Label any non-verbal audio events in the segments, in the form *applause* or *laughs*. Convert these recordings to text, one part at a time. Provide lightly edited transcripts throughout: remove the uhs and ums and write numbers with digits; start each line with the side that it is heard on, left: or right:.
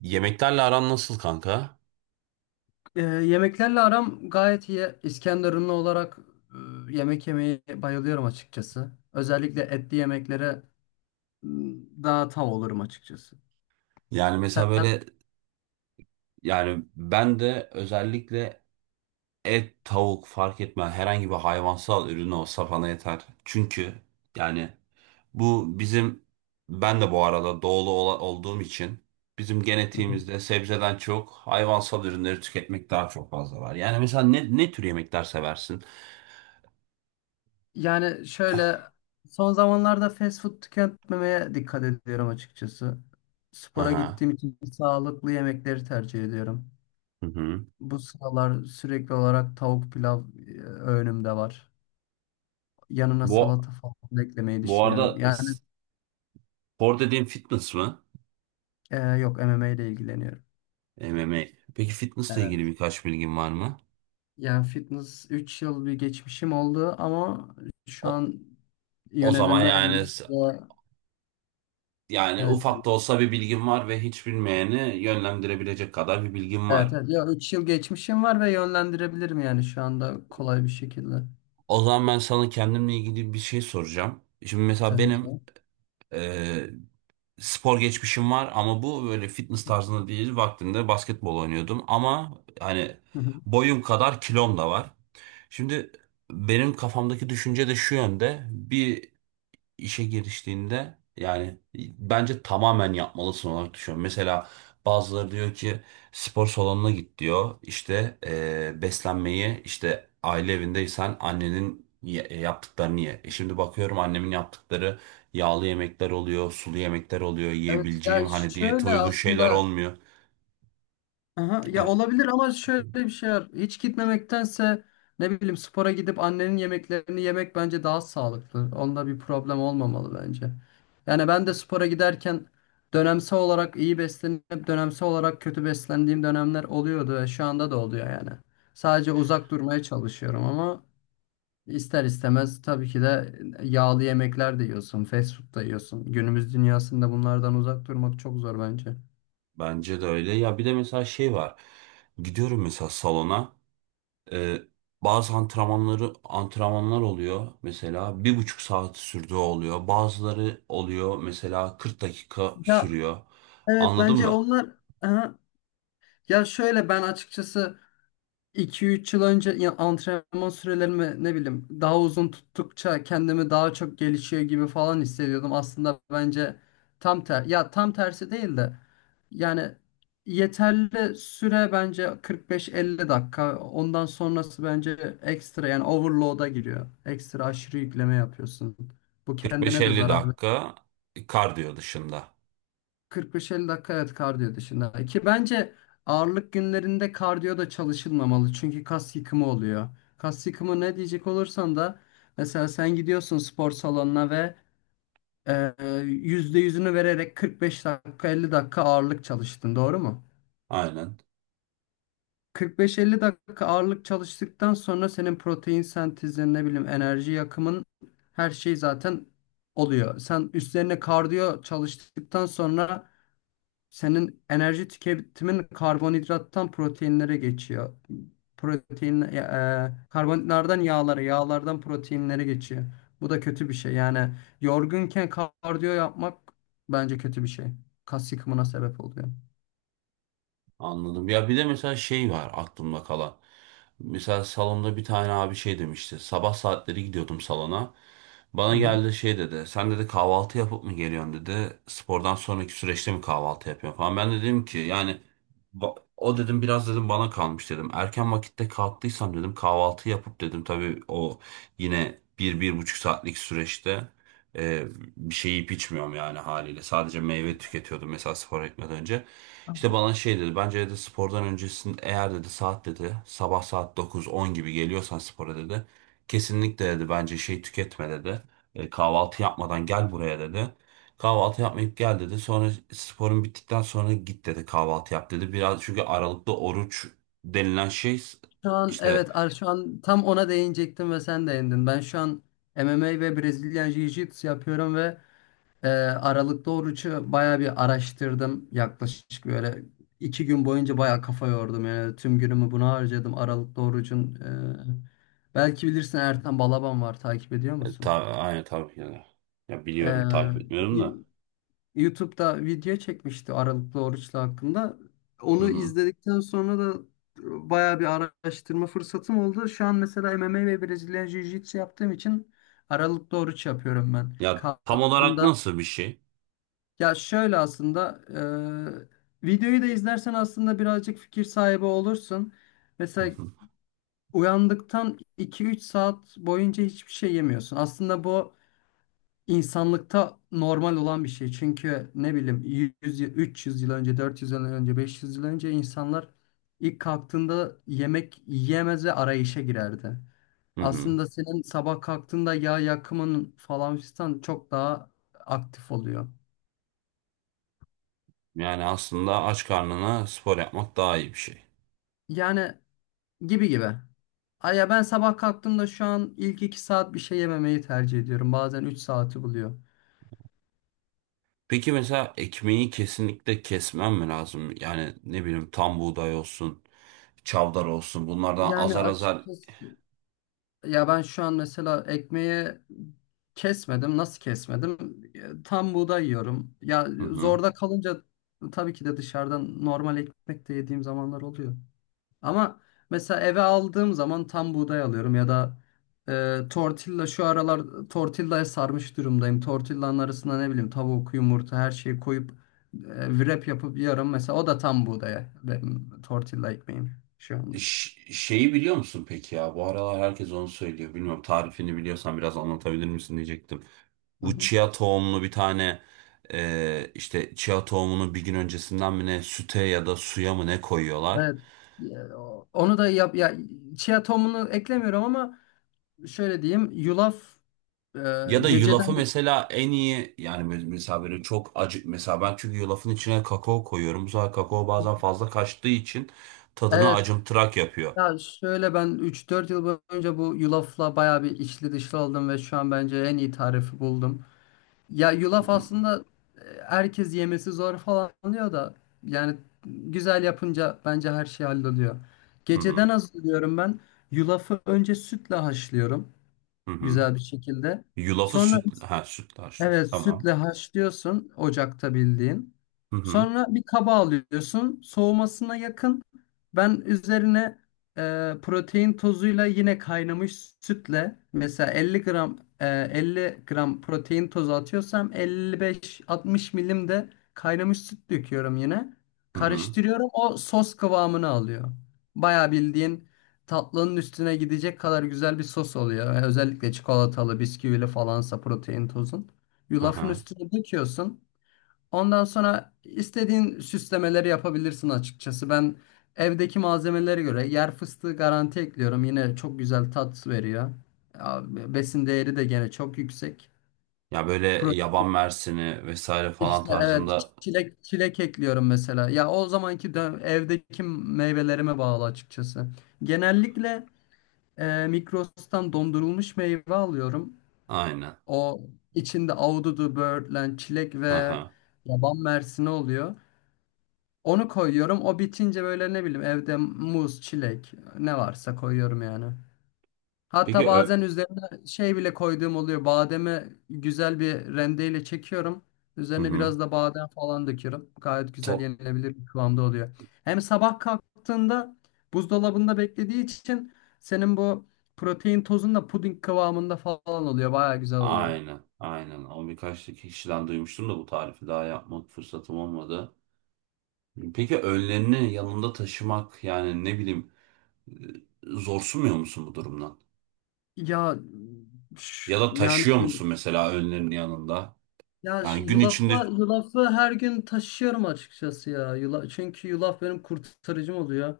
right: Yemeklerle aran nasıl kanka?
left: Yemeklerle aram gayet iyi. İskenderunlu olarak yemek yemeyi bayılıyorum açıkçası. Özellikle etli yemeklere m, daha tav olurum açıkçası.
right: Yani
left: Sen,
right: mesela böyle. Yani ben de özellikle et, tavuk fark etmez, herhangi bir hayvansal ürün olsa bana yeter. Çünkü yani bu bizim ben de bu arada olduğum için bizim
left: Hı hı.
right: genetiğimizde sebzeden çok hayvansal ürünleri tüketmek daha çok fazla var. Yani mesela ne tür yemekler seversin?
left: Yani şöyle son zamanlarda fast food tüketmemeye dikkat ediyorum açıkçası. Spora
right: Aha.
left: gittiğim için sağlıklı yemekleri tercih ediyorum.
right: Hı hı.
left: Bu sıralar sürekli olarak tavuk pilav önümde var. Yanına
right: Bu,
left: salata falan eklemeyi
right: Bu
left: düşünüyorum.
right: arada
left: Yani
right: spor dediğin fitness mı?
left: yok, MMA ile ilgileniyorum.
right: MMA. Peki fitnessle ilgili birkaç bilgin var mı?
left: Yani fitness 3 yıl bir geçmişim oldu ama şu
right: O,
left: an
right: O zaman
left: yönelimi elimde.
right: yani
left: Evet,
right: ufak da olsa bir bilgim var ve hiç bilmeyeni yönlendirebilecek kadar bir bilgim
left: evet,
right: var.
left: evet. Ya 3 yıl geçmişim var ve yönlendirebilirim yani şu anda kolay bir şekilde,
right: O zaman ben sana kendimle ilgili bir şey soracağım. Şimdi mesela
left: tabii
right: benim
left: ki.
right: e, spor geçmişim var ama bu böyle fitness tarzında değil. Vaktinde basketbol oynuyordum ama hani
left: Hı hı.
right: boyum kadar kilom da var. Şimdi benim kafamdaki düşünce de şu yönde. Bir işe giriştiğinde yani bence tamamen yapmalısın olarak düşünüyorum. Mesela bazıları diyor ki spor salonuna git diyor. İşte beslenmeyi işte aile evindeysen yaptıklarını ye. E şimdi bakıyorum annemin yaptıkları yağlı yemekler oluyor, sulu yemekler oluyor,
left: Evet ya,
right: yiyebileceğim hani diyete
left: şöyle
right: uygun şeyler
left: aslında,
right: olmuyor.
left: aha, ya
right: Evet,
left: olabilir ama şöyle bir şey var. Hiç gitmemektense ne bileyim spora gidip annenin yemeklerini yemek bence daha sağlıklı. Onda bir problem olmamalı bence. Yani ben de spora giderken dönemsel olarak iyi beslenip dönemsel olarak kötü beslendiğim dönemler oluyordu ve şu anda da oluyor yani. Sadece uzak durmaya çalışıyorum ama ister istemez tabii ki de yağlı yemekler de yiyorsun, fast food da yiyorsun. Günümüz dünyasında bunlardan uzak durmak çok zor bence.
right: bence de öyle. Ya bir de mesela şey var. Gidiyorum mesela salona. Ee, bazı antrenmanlar oluyor, mesela bir buçuk saat sürdüğü oluyor. Bazıları oluyor mesela 40 dakika
left: Ya
right: sürüyor.
left: evet,
right: Anladın
left: bence
right: mı?
left: onlar. Aha, ya şöyle ben açıkçası 2-3 yıl önce ya antrenman sürelerimi ne bileyim daha uzun tuttukça kendimi daha çok gelişiyor gibi falan hissediyordum. Aslında bence tam ter ya tam tersi değil de yani yeterli süre bence 45-50 dakika. Ondan sonrası bence ekstra, yani overload'a giriyor. Ekstra aşırı yükleme yapıyorsun. Bu kendine de
right: 45-50
left: zarar.
right: dakika kardiyo dışında.
left: 45-50 dakika, evet, kardiyo dışında. Ki bence ağırlık günlerinde kardiyo da çalışılmamalı. Çünkü kas yıkımı oluyor. Kas yıkımı ne diyecek olursan da, mesela sen gidiyorsun spor salonuna ve e, %100'ünü vererek 45 dakika 50 dakika ağırlık çalıştın, doğru mu?
right: Aynen.
left: 45-50 dakika ağırlık çalıştıktan sonra senin protein sentezin, ne bileyim, enerji yakımın, her şey zaten oluyor. Sen üstlerine kardiyo çalıştıktan sonra senin enerji tüketimin karbonhidrattan proteinlere geçiyor. Karbonhidratlardan yağlara, yağlardan proteinlere geçiyor. Bu da kötü bir şey. Yani yorgunken kardiyo yapmak bence kötü bir şey. Kas yıkımına sebep oluyor.
right: Anladım. Ya bir de mesela şey var aklımda kalan. Mesela salonda bir tane abi şey demişti. Sabah saatleri gidiyordum salona.
left: Hı
right: Bana
left: hı.
right: geldi şey dedi. Sen dedi kahvaltı yapıp mı geliyorsun dedi. Spordan sonraki süreçte mi kahvaltı yapıyorsun falan. Ben de dedim ki yani o dedim biraz dedim bana kalmış dedim. Erken vakitte kalktıysam dedim kahvaltı yapıp dedim. Tabii o yine bir buçuk saatlik süreçte e, bir şey yiyip içmiyorum yani haliyle. Sadece meyve tüketiyordum mesela spor etmeden önce. İşte bana şey dedi. Bence dedi spordan öncesinde eğer dedi saat dedi sabah saat 9-10 gibi geliyorsan spora dedi. Kesinlikle dedi bence şey tüketme dedi. Kahvaltı yapmadan gel buraya dedi. Kahvaltı yapmayıp gel dedi. Sonra sporun bittikten sonra git dedi kahvaltı yap dedi. Biraz çünkü aralıklı oruç denilen şey
left: Şu an,
right: işte
left: evet, ar- şu an tam ona değinecektim ve sen değindin. Ben şu an MMA ve Brezilya Jiu-Jitsu yapıyorum. Ve Aralıklı orucu bayağı bir araştırdım. Yaklaşık böyle 2 gün boyunca bayağı kafa yordum. Yani tüm günümü buna harcadım. Aralıklı orucun, belki bilirsin, Ertan Balaban var. Takip ediyor musun?
right: aynı tabii yani. Ya
left: Ee,
right: biliyorum takip etmiyorum da.
left: y- YouTube'da video çekmişti Aralıklı oruçla hakkında.
right: Hı
left: Onu
right: hı.
left: izledikten sonra da bayağı bir araştırma fırsatım oldu. Şu an mesela MMA ve Brezilya Jiu-Jitsu yaptığım için Aralıklı oruç yapıyorum ben.
right: Ya tam olarak
left: Kalktığımda,
right: nasıl bir şey?
left: ya şöyle aslında, videoyu da izlersen aslında birazcık fikir sahibi olursun.
right: Hı
left: Mesela
right: hı.
left: uyandıktan 2-3 saat boyunca hiçbir şey yemiyorsun. Aslında bu insanlıkta normal olan bir şey. Çünkü ne bileyim, 100, 300 yıl önce, 400 yıl önce, 500 yıl önce insanlar ilk kalktığında yemek yiyemez ve arayışa girerdi.
right: Hı hı.
left: Aslında senin sabah kalktığında yağ yakımın falan fistan çok daha aktif oluyor.
right: Yani aslında aç karnına spor yapmak daha iyi bir şey.
left: Yani gibi gibi. Ay ya, ben sabah kalktığımda şu an ilk 2 saat bir şey yememeyi tercih ediyorum. Bazen 3 saati buluyor.
right: Peki mesela ekmeği kesinlikle kesmem mi lazım? Yani ne bileyim tam buğday olsun, çavdar olsun, bunlardan
left: Yani
right: azar azar.
left: açıkçası ya, ben şu an mesela ekmeği kesmedim. Nasıl kesmedim? Tam buğday yiyorum. Ya
right: Hı hı.
left: zorda kalınca tabii ki de dışarıdan normal ekmek de yediğim zamanlar oluyor. Ama mesela eve aldığım zaman tam buğday alıyorum ya da tortilla, şu aralar tortillaya sarmış durumdayım. Tortillanın arasına ne bileyim tavuk, yumurta, her şeyi koyup wrap yapıp yiyorum. Mesela o da tam buğdaya, benim tortilla ekmeğim şu anda.
right: Şeyi biliyor musun peki ya? Bu aralar herkes onu söylüyor. Bilmiyorum, tarifini biliyorsan biraz anlatabilir misin diyecektim.
left: Hı
right: Bu
left: hı.
right: chia tohumlu bir tane, işte chia tohumunu bir gün öncesinden mi ne, süte ya da suya mı ne koyuyorlar?
left: Evet. Ya, onu da yap ya, chia tohumunu eklemiyorum ama şöyle diyeyim, yulaf, e,
right: Ya da yulafı
left: geceden,
right: mesela en iyi mesela böyle çok acı, mesela ben çünkü yulafın içine kakao koyuyorum. Bu sefer kakao bazen fazla kaçtığı için tadını
left: evet.
right: acımtırak yapıyor.
left: Ya şöyle ben 3-4 yıl boyunca bu yulafla bayağı bir içli dışlı oldum ve şu an bence en iyi tarifi buldum. Ya yulaf
right: Hı
left: aslında, herkes yemesi zor falan diyor da yani güzel yapınca bence her şey halloluyor.
right: hı
left: Geceden hazırlıyorum ben. Yulafı önce sütle haşlıyorum
right: hı hı.
left: güzel bir şekilde.
right: Yulafı
left: Sonra,
right: süt ha sütlaç süt.
left: evet,
right: Tamam.
left: sütle haşlıyorsun ocakta bildiğin.
right: Hı hı
left: Sonra bir kaba alıyorsun, soğumasına yakın. Ben üzerine protein tozuyla yine kaynamış sütle, mesela 50 gram, 50 gram protein tozu atıyorsam 55-60 milim de kaynamış süt döküyorum yine.
right: hı hı.
left: Karıştırıyorum, o sos kıvamını alıyor. Bayağı bildiğin tatlının üstüne gidecek kadar güzel bir sos oluyor. Özellikle çikolatalı, bisküvili falansa protein tozun.
right: Hı
left: Yulafın
right: hı.
left: üstüne döküyorsun. Ondan sonra istediğin süslemeleri yapabilirsin açıkçası. Ben evdeki malzemelere göre yer fıstığı garanti ekliyorum. Yine çok güzel tat veriyor. Ya, besin değeri de gene çok yüksek.
right: Ya böyle yaban
left: Protein
right: mersini vesaire falan
left: işte evet,
right: tarzında.
left: çilek çilek ekliyorum mesela. Ya o zamanki evdeki meyvelerime bağlı açıkçası. Genellikle Migros'tan dondurulmuş meyve alıyorum.
right: Aynen.
left: O içinde ahududu, böğürtlen, çilek
right: Hı
left: ve
right: hı.
left: yaban mersini oluyor. Onu koyuyorum. O bitince böyle ne bileyim evde muz, çilek ne varsa koyuyorum yani. Hatta
right: Peki ö
left: bazen üzerine şey bile koyduğum oluyor. Bademi güzel bir rendeyle çekiyorum.
right: Hı
left: Üzerine
right: hı.
left: biraz da badem falan döküyorum. Gayet güzel
right: Top
left: yenilebilir bir kıvamda oluyor. Hem sabah kalktığında buzdolabında beklediği için senin bu protein tozun da puding kıvamında falan oluyor. Baya güzel oluyor.
right: aynen aynen. O birkaç kişiden duymuştum da bu tarifi daha yapmak fırsatım olmadı. Peki önlerini yanında taşımak, yani ne bileyim, e, zorsunmuyor musun bu durumdan?
left: Ya
right: Ya da
left: yani.
right: taşıyor musun mesela önlerini yanında?
left: Ya şu
right: Yani gün içinde.
left: yulafla, yulafı her gün taşıyorum açıkçası ya. Çünkü yulaf benim kurtarıcım oluyor.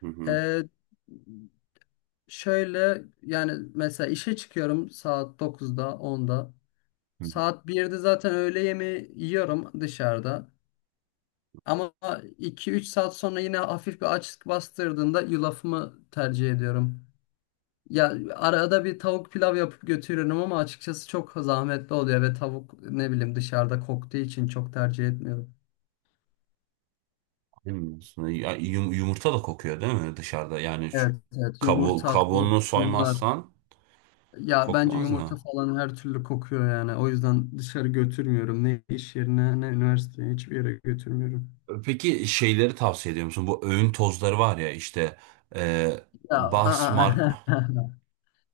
right: Hı hı.
left: Ee, Şöyle yani, mesela işe çıkıyorum saat 9'da, 10'da.
right: Hı hı.
left: Saat 1'de zaten öğle yemeği yiyorum dışarıda. Ama 2-3 saat sonra yine hafif bir açlık bastırdığında yulafımı tercih ediyorum. Ya arada bir tavuk pilav yapıp götürüyorum ama açıkçası çok zahmetli oluyor ve tavuk ne bileyim dışarıda koktuğu için çok tercih etmiyorum.
right: Bilmiyorsun. Ya yumurta da kokuyor değil mi dışarıda? Yani şu
left: Evet, evet. Yumurta, tavuk,
right: kabuğunu
left: bunlar.
right: soymazsan
left: Ya bence
right: kokmaz
left: yumurta
right: da.
left: falan her türlü kokuyor yani. O yüzden dışarı götürmüyorum. Ne iş yerine, ne üniversiteye, hiçbir yere götürmüyorum.
right: Peki şeyleri tavsiye ediyor musun? Bu öğün tozları var ya işte, e,
left: Ya, aa.
right: basmar
left: *laughs*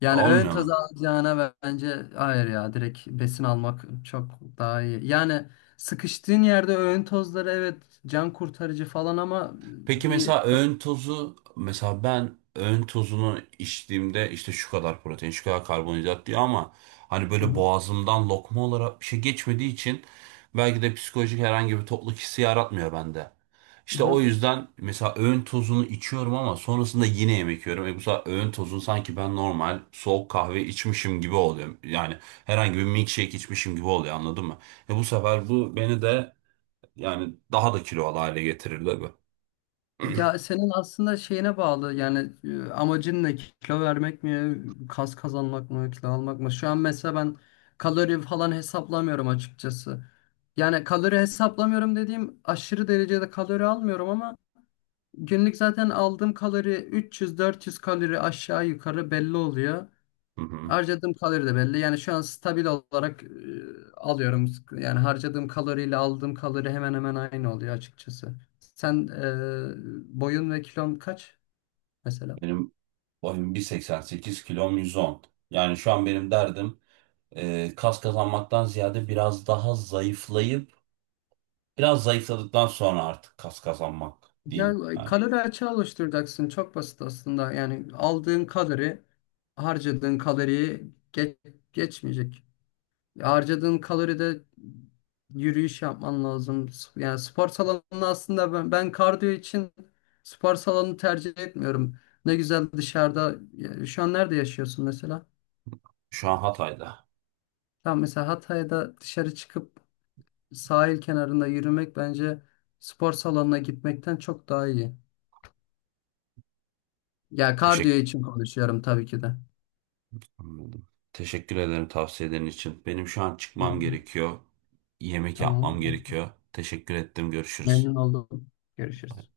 left: Yani ön
right: olmuyor
left: taz
right: mu?
left: alacağına bence hayır ya. Direkt besin almak çok daha iyi. Yani sıkıştığın yerde öğün tozları, evet, can kurtarıcı falan ama
right: Peki
left: bir...
right: mesela öğün tozu, mesela ben öğün tozunu içtiğimde işte şu kadar protein, şu kadar karbonhidrat diyor ama hani böyle
left: Hı
right: boğazımdan lokma olarak bir şey geçmediği için belki de psikolojik herhangi bir tokluk hissi yaratmıyor bende. İşte o
left: hı.
right: yüzden mesela öğün tozunu içiyorum ama sonrasında yine yemek yiyorum. E bu sefer öğün tozunu sanki ben normal soğuk kahve içmişim gibi oluyor. Yani herhangi bir milkshake içmişim gibi oluyor, anladın mı? E bu sefer bu beni de yani daha da kilolu hale getirir tabii.
left: Ya senin aslında şeyine bağlı yani, amacın ne, kilo vermek mi, kas kazanmak mı, kilo almak mı? Şu an mesela ben kalori falan hesaplamıyorum açıkçası. Yani kalori hesaplamıyorum dediğim, aşırı derecede kalori almıyorum ama günlük zaten aldığım kalori 300-400 kalori aşağı yukarı belli oluyor.
right: Hı hı.
left: Harcadığım kalori de belli. Yani şu an stabil olarak alıyorum. Yani harcadığım kaloriyle aldığım kalori hemen hemen aynı oluyor açıkçası. Sen, boyun ve kilon kaç mesela?
right: Benim boyum 1,88, kilom 110. Yani şu an benim derdim kas kazanmaktan ziyade biraz daha zayıflayıp, biraz zayıfladıktan sonra artık kas kazanmak
left: Ya
right: diyeyim. Yani
left: kalori açığı oluşturacaksın. Çok basit aslında. Yani aldığın kalori harcadığın kaloriyi geçmeyecek. Harcadığın kaloride yürüyüş yapman lazım. Yani spor salonunda aslında ben kardiyo için spor salonu tercih etmiyorum. Ne güzel dışarıda. Ya, şu an nerede yaşıyorsun mesela?
right: şu an Hatay'da.
left: Tamam, mesela Hatay'da dışarı çıkıp sahil kenarında yürümek bence spor salonuna gitmekten çok daha iyi. Ya kardiyo
right: Teşekkür
left: için konuşuyorum tabii ki de.
right: Anladım. Teşekkür ederim tavsiyelerin için. Benim şu an çıkmam
left: Tamam.
right: gerekiyor. Yemek
left: Tamam.
right: yapmam gerekiyor. Teşekkür ettim. Görüşürüz.
left: Memnun oldum. Görüşürüz.